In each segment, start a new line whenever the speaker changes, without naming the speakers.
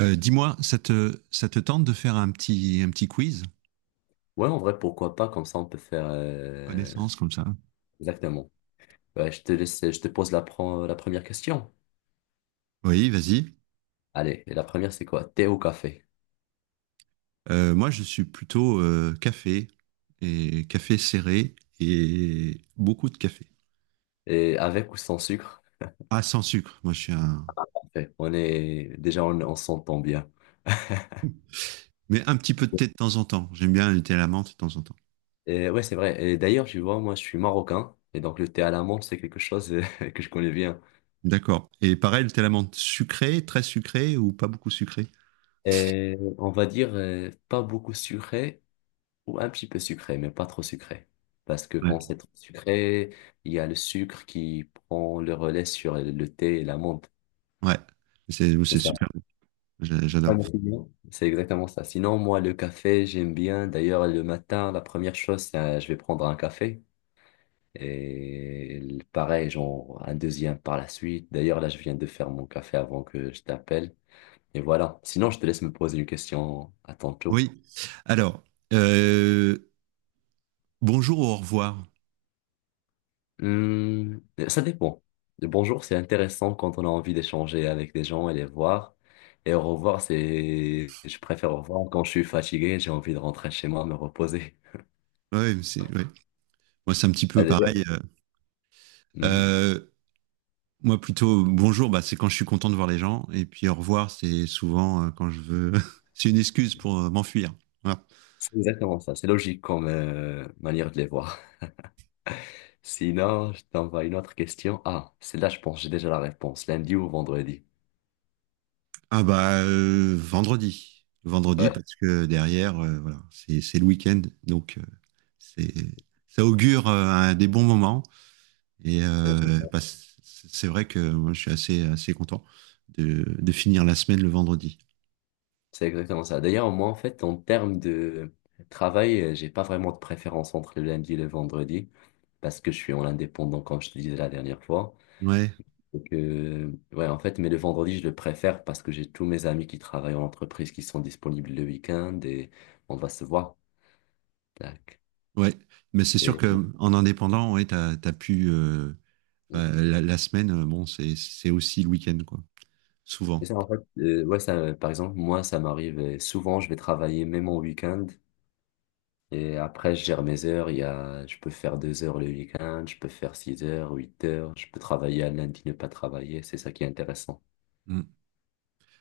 Dis-moi, ça te tente de faire un petit quiz
Ouais, en vrai, pourquoi pas, comme ça on peut faire...
connaissance comme ça?
Exactement. Ouais, je te laisse, je te pose la première question.
Oui, vas-y.
Allez, et la première c'est quoi? Thé ou café?
Moi, je suis plutôt café, et café serré, et beaucoup de café.
Et avec ou sans sucre?
Ah, sans sucre. Moi, je suis un.
Café. On est... Déjà, on s'entend bien.
Mais un petit peu de thé de temps en temps. J'aime bien le thé à la menthe de temps en temps.
Et ouais, c'est vrai. Et d'ailleurs, tu vois, moi je suis marocain, et donc le thé à l'amande, c'est quelque chose que je connais bien.
D'accord. Et pareil, le thé à la menthe sucré, très sucré ou pas beaucoup sucré?
Et on va dire pas beaucoup sucré, ou un petit peu sucré, mais pas trop sucré. Parce que quand
Ouais.
c'est trop sucré, il y a le sucre qui prend le relais sur le thé et l'amande.
Ouais. C'est
C'est
c'est
ça.
super.
Pas
J'adore.
d'incident. C'est exactement ça. Sinon, moi, le café, j'aime bien. D'ailleurs, le matin, la première chose, c'est je vais prendre un café. Et pareil, genre un deuxième par la suite. D'ailleurs, là, je viens de faire mon café avant que je t'appelle. Et voilà. Sinon, je te laisse me poser une question à ton tour.
Oui. Alors, euh, bonjour, au revoir.
Hmm, ça dépend. Le bonjour, c'est intéressant quand on a envie d'échanger avec des gens et les voir. Et au revoir, c'est, je préfère au revoir quand je suis fatigué, j'ai envie de rentrer chez moi, me reposer.
Ouais, mais c'est. Moi, c'est un petit
Ah,
peu
d'ailleurs,
pareil.
hmm.
Euh, Moi, plutôt, bonjour, bah, c'est quand je suis content de voir les gens. Et puis, au revoir, c'est souvent quand je veux. C'est une excuse pour m'enfuir. Voilà.
C'est exactement ça. C'est logique comme manière de les voir. Sinon, je t'envoie une autre question. Ah, celle-là, je pense, que j'ai déjà la réponse. Lundi ou vendredi.
Ah, bah, vendredi. Vendredi,
Ouais,
parce que derrière, voilà, c'est le week-end. Donc, c'est ça augure des bons moments. Et
c'est exactement
bah, c'est vrai que moi, je suis assez content de finir la semaine le vendredi.
c'est exactement ça. D'ailleurs, moi, en fait, en termes de travail, j'ai pas vraiment de préférence entre le lundi et le vendredi parce que je suis en indépendant, comme je te disais la dernière fois.
Ouais,
Donc, ouais, en fait, mais le vendredi, je le préfère parce que j'ai tous mes amis qui travaillent en entreprise qui sont disponibles le week-end et on va se voir. Tac.
ouais. Mais c'est sûr
Et
que en indépendant, ouais, t'as pu. Enfin, la semaine, bon, c'est aussi le week-end, quoi.
c'est
Souvent.
ça, en fait, ouais, ça, par exemple, moi, ça m'arrive souvent, je vais travailler même en week-end et après, je gère mes heures. Il y a, je peux faire 2 heures le week-end, je peux faire 6 heures, 8 heures, je peux travailler à lundi, ne pas travailler. C'est ça qui est intéressant.
Mm.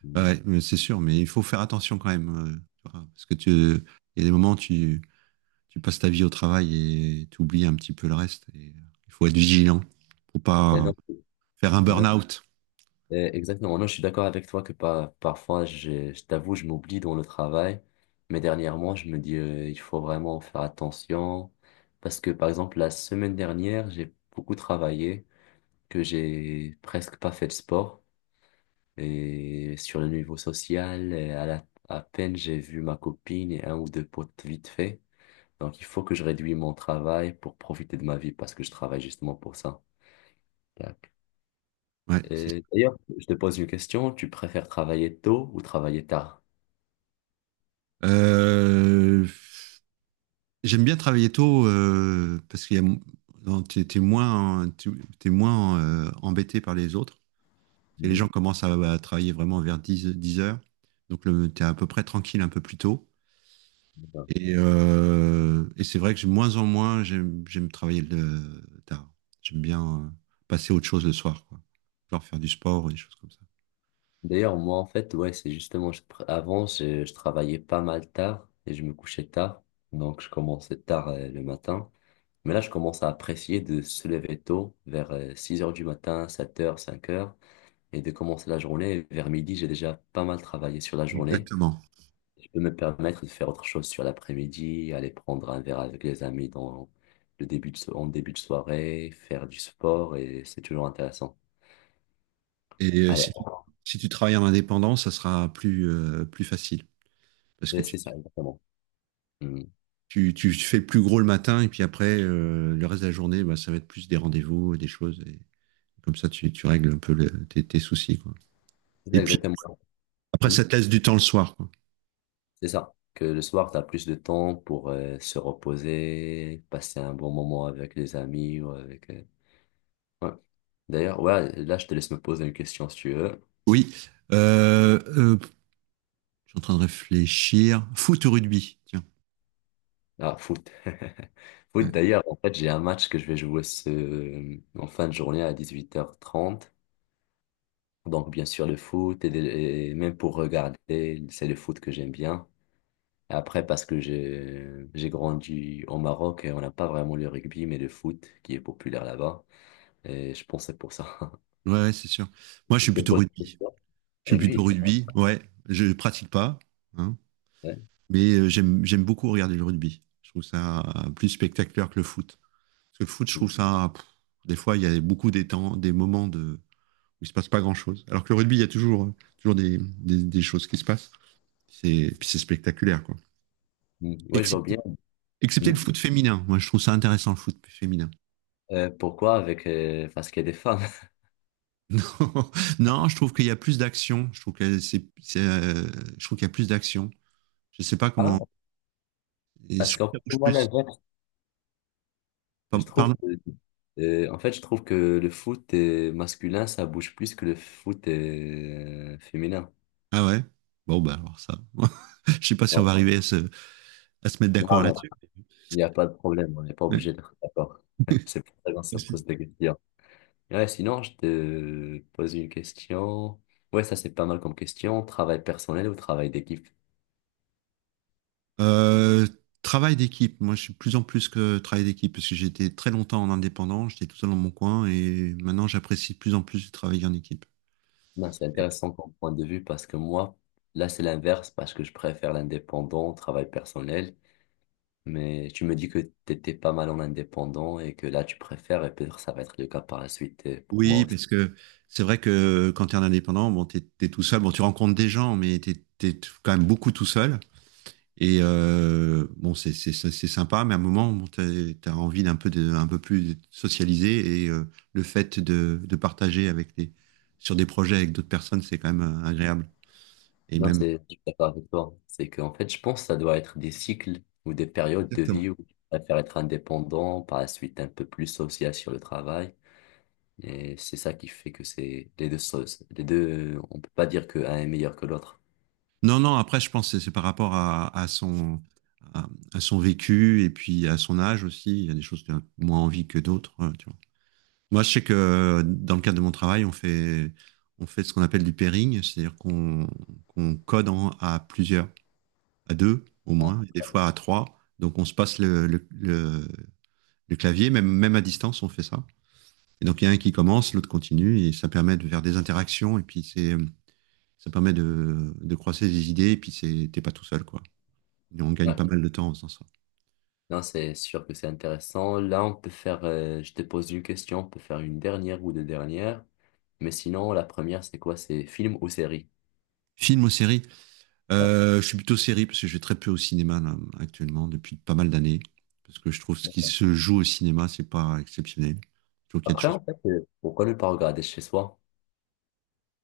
Mm.
Ouais, mais c'est sûr, mais il faut faire attention quand même. Tu vois, parce que il y a des moments où tu passes ta vie au travail, et tu oublies un petit peu le reste. Et il faut être vigilant pour
Et
pas
non,
faire un
et non,
burn-out.
et exactement. Non, je suis d'accord avec toi que pas, parfois, je t'avoue, je m'oublie dans le travail, mais dernièrement, je me dis, il faut vraiment faire attention parce que, par exemple, la semaine dernière, j'ai beaucoup travaillé, que j'ai presque pas fait de sport. Et sur le niveau social, à peine j'ai vu ma copine et un ou deux potes vite fait. Donc il faut que je réduise mon travail pour profiter de ma vie parce que je travaille justement pour ça. Tac.
Ouais, c'est
Et
sûr.
d'ailleurs, je te pose une question, tu préfères travailler tôt ou travailler tard?
euh, J'aime bien travailler tôt parce que tu t'es t'es moins, t'es moins embêté par les autres. Les gens
Mhm.
commencent à travailler vraiment vers 10 h. Donc, tu es à peu près tranquille un peu plus tôt.
D'accord.
Et c'est vrai que de moins en moins, j'aime travailler le tard. J'aime bien passer à autre chose le soir, quoi. Genre faire du sport ou des choses comme ça.
D'ailleurs, moi en fait, ouais, c'est justement, avant, je travaillais pas mal tard et je me couchais tard. Donc je commençais tard le matin. Mais là, je commence à apprécier de se lever tôt, vers 6 heures du matin, 7 heures 5 heures et de commencer la journée. Vers midi, j'ai déjà pas mal travaillé sur la journée.
Exactement.
Je peux me permettre de faire autre chose sur l'après-midi, aller prendre un verre avec les amis dans le début de, en début de soirée, faire du sport et c'est toujours intéressant.
Et si
Allez,
tu, si tu travailles en indépendant, ça sera plus facile. Parce que
c'est ça exactement. Mm.
tu fais le plus gros le matin, et puis après, le reste de la journée, bah, ça va être plus des rendez-vous et des choses. Et comme ça, tu règles un peu tes soucis, quoi.
C'est
Et
ça
puis,
exactement.
après,
Mm.
ça te laisse du temps le soir. Quoi.
C'est ça. Que le soir, tu as plus de temps pour se reposer, passer un bon moment avec les amis ou avec... ouais. D'ailleurs, ouais, là, je te laisse me poser une question si tu veux.
Oui. Euh, euh, je suis en train de réfléchir. Foot ou rugby? Tiens.
Ah, foot. Foot,
Ouais,
d'ailleurs, en fait, j'ai un match que je vais jouer ce... en fin de journée à 18h30. Donc, bien sûr, le foot, et même pour regarder, c'est le foot que j'aime bien. Après, parce que j'ai grandi au Maroc et on n'a pas vraiment le rugby, mais le foot qui est populaire là-bas. Et je pense que c'est pour ça.
Ouais, ouais, c'est sûr. Moi, je suis
C'est
plutôt
pour
rugby.
ça.
Je suis plutôt
Rugby.
rugby. Ouais, je pratique pas, hein,
Ouais.
mais euh, j'aime beaucoup regarder le rugby. Je trouve ça plus spectaculaire que le foot. Parce que le foot, je trouve ça. Des fois, il y a beaucoup des temps, des moments de où il se passe pas grand chose. Alors que le rugby, il y a toujours des choses qui se passent. C'est puis c'est spectaculaire quoi.
Mm. Ouais, je vois bien.
Excepté Excepté le
Mm.
foot féminin. Moi, je trouve ça intéressant, le foot féminin.
Pourquoi avec... parce qu'il y a des femmes.
Non, non, je trouve qu'il y a plus d'action. Je trouve que je trouve qu'il y a plus d'action. Je sais pas
Ah,
comment. Et je
parce
trouve que
qu'en
ça
fait,
bouge
moi, la
plus.
je trouve
Pardon?
que, en fait, je trouve que le foot masculin, ça bouge plus que le foot féminin.
Ah ouais? Bon, bah, alors ça. Je sais pas si on va
Non,
arriver à à se mettre d'accord
non, mais
là-dessus.
il n'y a pas de problème, on n'est pas
Ouais.
obligé d'être d'accord. C'est pour ça qu'on se pose des questions. Ouais, sinon, je te pose une question. Ouais, ça, c'est pas mal comme question. Travail personnel ou travail d'équipe?
Euh, Travail d'équipe. Moi, je suis plus en plus que travail d'équipe parce que j'étais très longtemps en indépendant. J'étais tout seul dans mon coin et maintenant, j'apprécie de plus en plus de travailler en équipe.
Non, c'est intéressant comme point de vue parce que moi, là, c'est l'inverse parce que je préfère l'indépendant, au travail personnel. Mais tu me dis que tu étais pas mal en indépendant et que là, tu préfères, et peut-être ça va être le cas par la suite pour moi
Oui,
aussi.
parce que c'est vrai que quand tu es un indépendant, bon, t'es tout seul, bon, tu rencontres des gens, mais t'es quand même beaucoup tout seul. Et bon, c'est sympa, mais à un moment, bon, t'as envie un peu plus de socialiser, et le fait de partager sur des projets avec d'autres personnes, c'est quand même agréable. Et
Non,
même.
c'est, je suis d'accord avec toi. C'est qu'en fait, je pense que ça doit être des cycles ou des périodes de
Exactement.
vie où tu préfères être indépendant, par la suite un peu plus social sur le travail. Et c'est ça qui fait que c'est les deux choses. Les deux, on peut pas dire qu'un est meilleur que l'autre.
Non, non. Après, je pense que c'est par rapport à, à son vécu, et puis à son âge aussi. Il y a des choses qu'on a moins envie que d'autres, tu vois. Moi, je sais que dans le cadre de mon travail, on fait ce qu'on appelle du pairing, c'est-à-dire qu'on code à plusieurs, à 2 au moins, et des fois à 3. Donc, on se passe le clavier, même à distance, on fait ça. Et donc, il y a un qui commence, l'autre continue, et ça permet de faire des interactions, et puis ça permet de croiser des idées, et puis c'est, t'es pas tout seul, quoi. Et on gagne pas
Ouais.
mal de temps en faisant ça.
Non, c'est sûr que c'est intéressant. Là, on peut faire, je te pose une question, on peut faire une dernière ou deux dernières. Mais sinon, la première, c'est quoi? C'est film ou série?
Film ou série?
Ah.
Je suis plutôt série parce que je vais très peu au cinéma là, actuellement depuis pas mal d'années, parce que je trouve ce qui se joue au cinéma c'est pas exceptionnel. Je trouve qu'il y a des
Après,
choses.
en fait, pourquoi ne pas regarder chez soi?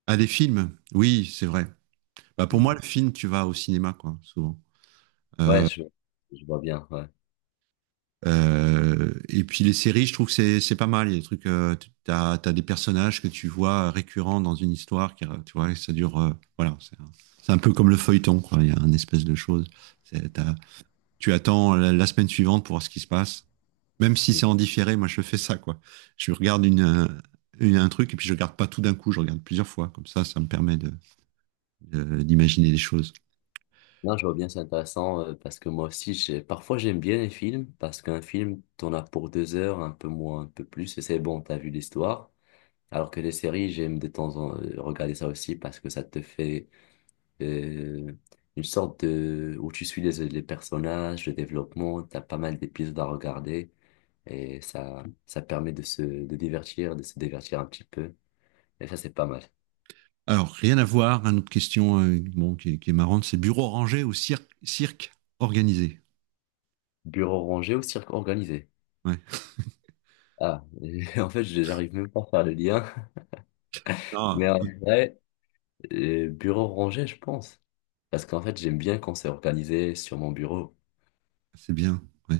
Ah, des films, oui, c'est vrai. Bah, pour moi
Mm.
le film tu vas au cinéma quoi souvent.
Ouais,
Euh,
je, je vois bien. Ouais.
et puis les séries je trouve que c'est pas mal. Il y a des trucs t'as des personnages que tu vois récurrents dans une histoire qui tu vois, et ça dure voilà c'est un peu comme le feuilleton quoi. Il y a un espèce de chose. C'est- t'as- Tu attends la la semaine suivante pour voir ce qui se passe. Même si
Mm.
c'est en différé, moi je fais ça, quoi. Je regarde un truc et puis je regarde pas tout d'un coup, je regarde plusieurs fois. Comme ça me permet d'imaginer des choses.
Non, je vois bien, c'est intéressant parce que moi aussi, parfois, j'aime bien les films parce qu'un film, t'en as pour 2 heures, un peu moins, un peu plus, et c'est bon, t'as vu l'histoire. Alors que les séries, j'aime de temps en temps regarder ça aussi parce que ça te fait euh, une sorte de où tu suis les personnages, le développement, t'as pas mal d'épisodes à regarder et ça permet de se de divertir, de se divertir un petit peu et ça c'est pas mal.
Alors, rien à voir, une autre question bon, qui est marrante, c'est bureau rangé ou cirque organisé?
Bureau rangé ou cirque organisé?
Ouais.
Ah, en fait, j'arrive même pas à faire le lien,
Ah,
mais en
ouais,
vrai, bureau rangé, je pense. Parce qu'en fait, j'aime bien quand c'est organisé sur mon bureau.
c'est bien. Ouais.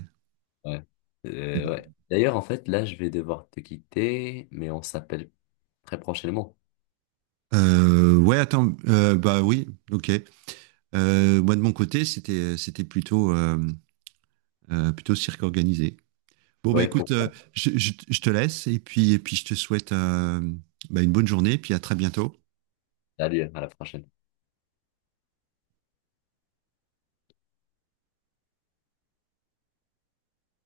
Ouais. Ouais. D'ailleurs, en fait, là, je vais devoir te quitter, mais on s'appelle très prochainement.
Ouais, attends, bah oui, ok. Moi de mon côté, c'était plutôt plutôt cirque organisé. Bon, bah
Ouais,
écoute,
pourquoi?
je te laisse et puis je te souhaite bah, une bonne journée et puis à très bientôt.
Salut, à la prochaine.